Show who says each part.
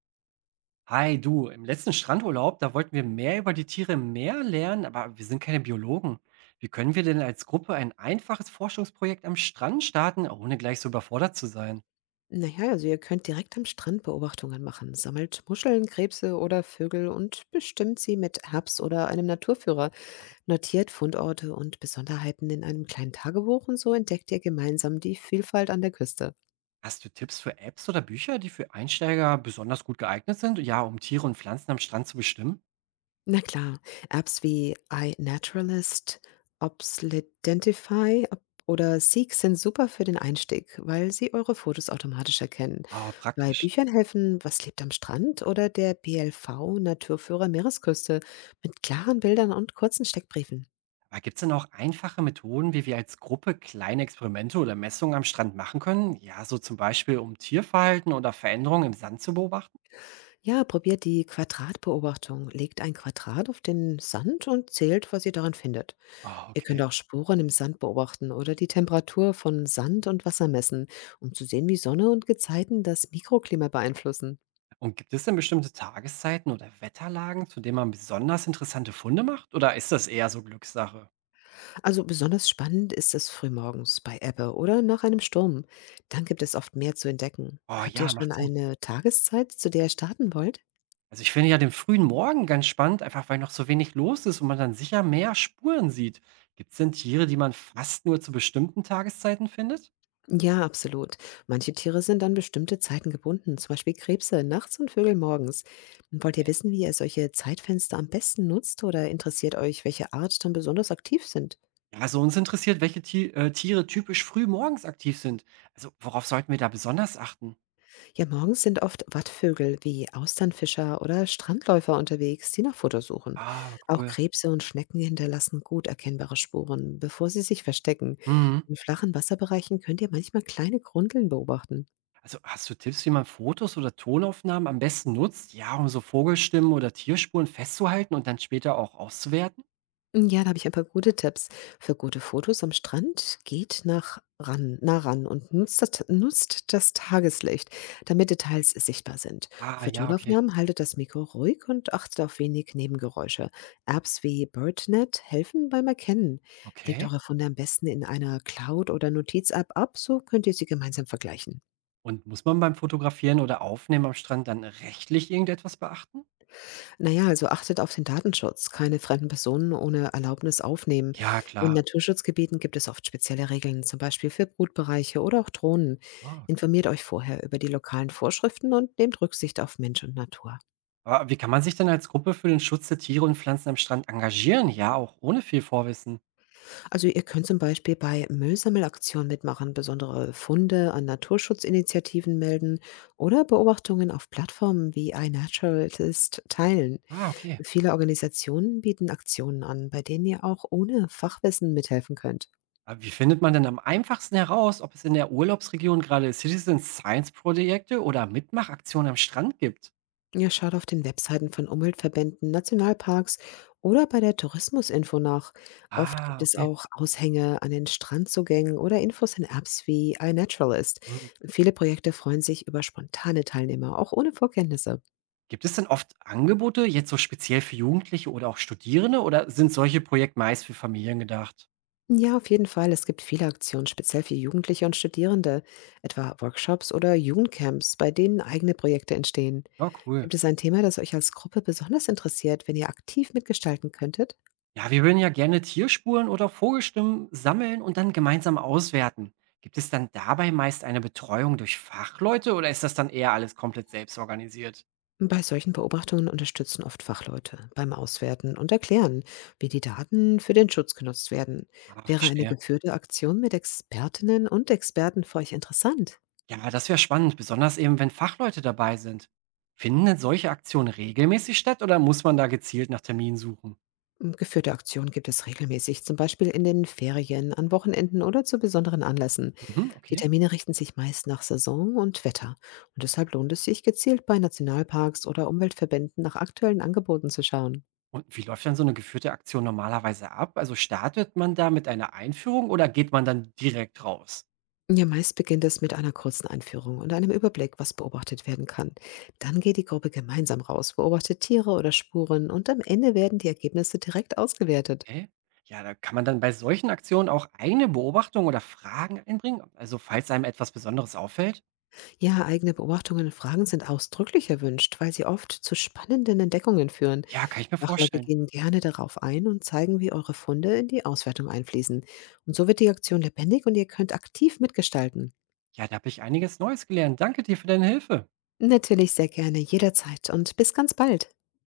Speaker 1: Hi, du, im letzten Strandurlaub, da wollten wir mehr über die Tiere im Meer lernen, aber wir sind keine Biologen. Wie können wir denn als Gruppe ein einfaches Forschungsprojekt am Strand starten, ohne gleich so überfordert zu sein?
Speaker 2: Na ja, also ihr könnt direkt am Strand Beobachtungen machen, sammelt Muscheln, Krebse oder Vögel und bestimmt sie mit Herbst oder einem Naturführer, notiert Fundorte und Besonderheiten in einem kleinen Tagebuch und so entdeckt ihr gemeinsam die Vielfalt an der Küste.
Speaker 1: Hast du Tipps für Apps oder Bücher, die für Einsteiger besonders gut geeignet sind? Ja, um Tiere und Pflanzen am Strand zu bestimmen?
Speaker 2: Na klar, Apps wie iNaturalist, Obsidentify ob oder Seek sind super für den Einstieg, weil sie eure Fotos automatisch erkennen.
Speaker 1: Ah,
Speaker 2: Bei
Speaker 1: praktisch.
Speaker 2: Büchern helfen Was lebt am Strand oder der BLV Naturführer Meeresküste mit klaren Bildern und kurzen Steckbriefen.
Speaker 1: Aber gibt es denn auch einfache Methoden, wie wir als Gruppe kleine Experimente oder Messungen am Strand machen können? Ja, so zum Beispiel, um Tierverhalten oder Veränderungen im Sand zu beobachten?
Speaker 2: Ja, probiert die Quadratbeobachtung. Legt ein Quadrat auf den Sand und zählt, was ihr darin findet.
Speaker 1: Ah,
Speaker 2: Ihr könnt
Speaker 1: okay.
Speaker 2: auch Spuren im Sand beobachten oder die Temperatur von Sand und Wasser messen, um zu sehen, wie Sonne und Gezeiten das Mikroklima beeinflussen.
Speaker 1: Und gibt es denn bestimmte Tageszeiten oder Wetterlagen, zu denen man besonders interessante Funde macht? Oder ist das eher so Glückssache?
Speaker 2: Also besonders spannend ist es frühmorgens bei Ebbe oder nach einem Sturm. Dann gibt es oft mehr zu entdecken.
Speaker 1: Oh
Speaker 2: Habt ihr
Speaker 1: ja,
Speaker 2: schon
Speaker 1: macht Sinn.
Speaker 2: eine Tageszeit, zu der ihr starten wollt?
Speaker 1: Also ich finde ja den frühen Morgen ganz spannend, einfach weil noch so wenig los ist und man dann sicher mehr Spuren sieht. Gibt es denn Tiere, die man fast nur zu bestimmten Tageszeiten findet?
Speaker 2: Ja, absolut. Manche Tiere sind an bestimmte Zeiten gebunden, zum Beispiel Krebse nachts und Vögel morgens. Wollt ihr wissen, wie ihr solche Zeitfenster am besten nutzt oder interessiert euch, welche Art dann besonders aktiv sind?
Speaker 1: Ja, also uns interessiert, welche Ti Tiere typisch früh morgens aktiv sind. Also worauf sollten wir da besonders achten?
Speaker 2: Ja, morgens sind oft Wattvögel wie Austernfischer oder Strandläufer unterwegs, die nach Futter suchen.
Speaker 1: Ah,
Speaker 2: Auch
Speaker 1: cool.
Speaker 2: Krebse und Schnecken hinterlassen gut erkennbare Spuren, bevor sie sich verstecken.
Speaker 1: Mhm.
Speaker 2: In flachen Wasserbereichen könnt ihr manchmal kleine Grundeln beobachten.
Speaker 1: Also hast du Tipps, wie man Fotos oder Tonaufnahmen am besten nutzt? Ja, um so Vogelstimmen oder Tierspuren festzuhalten und dann später auch auszuwerten?
Speaker 2: Ja, da habe ich ein paar gute Tipps. Für gute Fotos am Strand geht nah ran und nutzt das Tageslicht, damit Details sichtbar sind.
Speaker 1: Ah,
Speaker 2: Für
Speaker 1: ja, okay.
Speaker 2: Tonaufnahmen haltet das Mikro ruhig und achtet auf wenig Nebengeräusche. Apps wie BirdNet helfen beim Erkennen. Legt
Speaker 1: Okay.
Speaker 2: eure Funde am besten in einer Cloud- oder Notiz-App ab, so könnt ihr sie gemeinsam vergleichen.
Speaker 1: Und muss man beim Fotografieren oder Aufnehmen am Strand dann rechtlich irgendetwas beachten?
Speaker 2: Na ja, also achtet auf den Datenschutz. Keine fremden Personen ohne Erlaubnis aufnehmen.
Speaker 1: Ja,
Speaker 2: In
Speaker 1: klar.
Speaker 2: Naturschutzgebieten gibt es oft spezielle Regeln, zum Beispiel für Brutbereiche oder auch Drohnen.
Speaker 1: Ah, okay.
Speaker 2: Informiert euch vorher über die lokalen Vorschriften und nehmt Rücksicht auf Mensch und Natur.
Speaker 1: Aber wie kann man sich denn als Gruppe für den Schutz der Tiere und Pflanzen am Strand engagieren? Ja, auch ohne viel Vorwissen.
Speaker 2: Also ihr könnt zum Beispiel bei Müllsammelaktionen mitmachen, besondere Funde an Naturschutzinitiativen melden oder Beobachtungen auf Plattformen wie iNaturalist teilen.
Speaker 1: Ah, okay.
Speaker 2: Viele Organisationen bieten Aktionen an, bei denen ihr auch ohne Fachwissen mithelfen könnt.
Speaker 1: Aber wie findet man denn am einfachsten heraus, ob es in der Urlaubsregion gerade Citizen Science Projekte oder Mitmachaktionen am Strand gibt?
Speaker 2: Ja, schaut auf den Webseiten von Umweltverbänden, Nationalparks oder bei der Tourismusinfo nach. Oft gibt
Speaker 1: Ah,
Speaker 2: es
Speaker 1: okay.
Speaker 2: auch Aushänge an den Strandzugängen oder Infos in Apps wie iNaturalist.
Speaker 1: Mhm.
Speaker 2: Viele Projekte freuen sich über spontane Teilnehmer, auch ohne Vorkenntnisse.
Speaker 1: Gibt es denn oft Angebote jetzt so speziell für Jugendliche oder auch Studierende oder sind solche Projekte meist für Familien gedacht?
Speaker 2: Ja, auf jeden Fall. Es gibt viele Aktionen, speziell für Jugendliche und Studierende, etwa Workshops oder Jugendcamps, bei denen eigene Projekte entstehen.
Speaker 1: Ja, cool.
Speaker 2: Gibt es ein Thema, das euch als Gruppe besonders interessiert, wenn ihr aktiv mitgestalten könntet?
Speaker 1: Ja, wir würden ja gerne Tierspuren oder Vogelstimmen sammeln und dann gemeinsam auswerten. Gibt es dann dabei meist eine Betreuung durch Fachleute oder ist das dann eher alles komplett selbst organisiert?
Speaker 2: Bei solchen Beobachtungen unterstützen oft Fachleute beim Auswerten und erklären, wie die Daten für den Schutz genutzt werden.
Speaker 1: Ah,
Speaker 2: Wäre eine
Speaker 1: verstehe.
Speaker 2: geführte Aktion mit Expertinnen und Experten für euch interessant?
Speaker 1: Ja, das wäre spannend, besonders eben, wenn Fachleute dabei sind. Finden denn solche Aktionen regelmäßig statt oder muss man da gezielt nach Terminen suchen?
Speaker 2: Hm, geführte Aktionen gibt es regelmäßig, zum Beispiel in den Ferien, an Wochenenden oder zu besonderen Anlässen.
Speaker 1: Mhm,
Speaker 2: Die
Speaker 1: okay.
Speaker 2: Termine richten sich meist nach Saison und Wetter. Und deshalb lohnt es sich, gezielt bei Nationalparks oder Umweltverbänden nach aktuellen Angeboten zu schauen.
Speaker 1: Und wie läuft dann so eine geführte Aktion normalerweise ab? Also, startet man da mit einer Einführung oder geht man dann direkt raus?
Speaker 2: Ja, meist beginnt es mit einer kurzen Einführung und einem Überblick, was beobachtet werden kann. Dann geht die Gruppe gemeinsam raus, beobachtet Tiere oder Spuren und am Ende werden die Ergebnisse direkt ausgewertet.
Speaker 1: Okay. Ja, da kann man dann bei solchen Aktionen auch eigene Beobachtungen oder Fragen einbringen, also, falls einem etwas Besonderes auffällt?
Speaker 2: Ja, eigene Beobachtungen und Fragen sind ausdrücklich erwünscht, weil sie oft zu spannenden Entdeckungen führen.
Speaker 1: Ja, kann ich mir
Speaker 2: Fachleute
Speaker 1: vorstellen.
Speaker 2: gehen gerne darauf ein und zeigen, wie eure Funde in die Auswertung einfließen. Und so wird die Aktion lebendig und ihr könnt aktiv mitgestalten.
Speaker 1: Ja, da habe ich einiges Neues gelernt. Danke dir für deine Hilfe.
Speaker 2: Natürlich sehr gerne, jederzeit und bis ganz bald.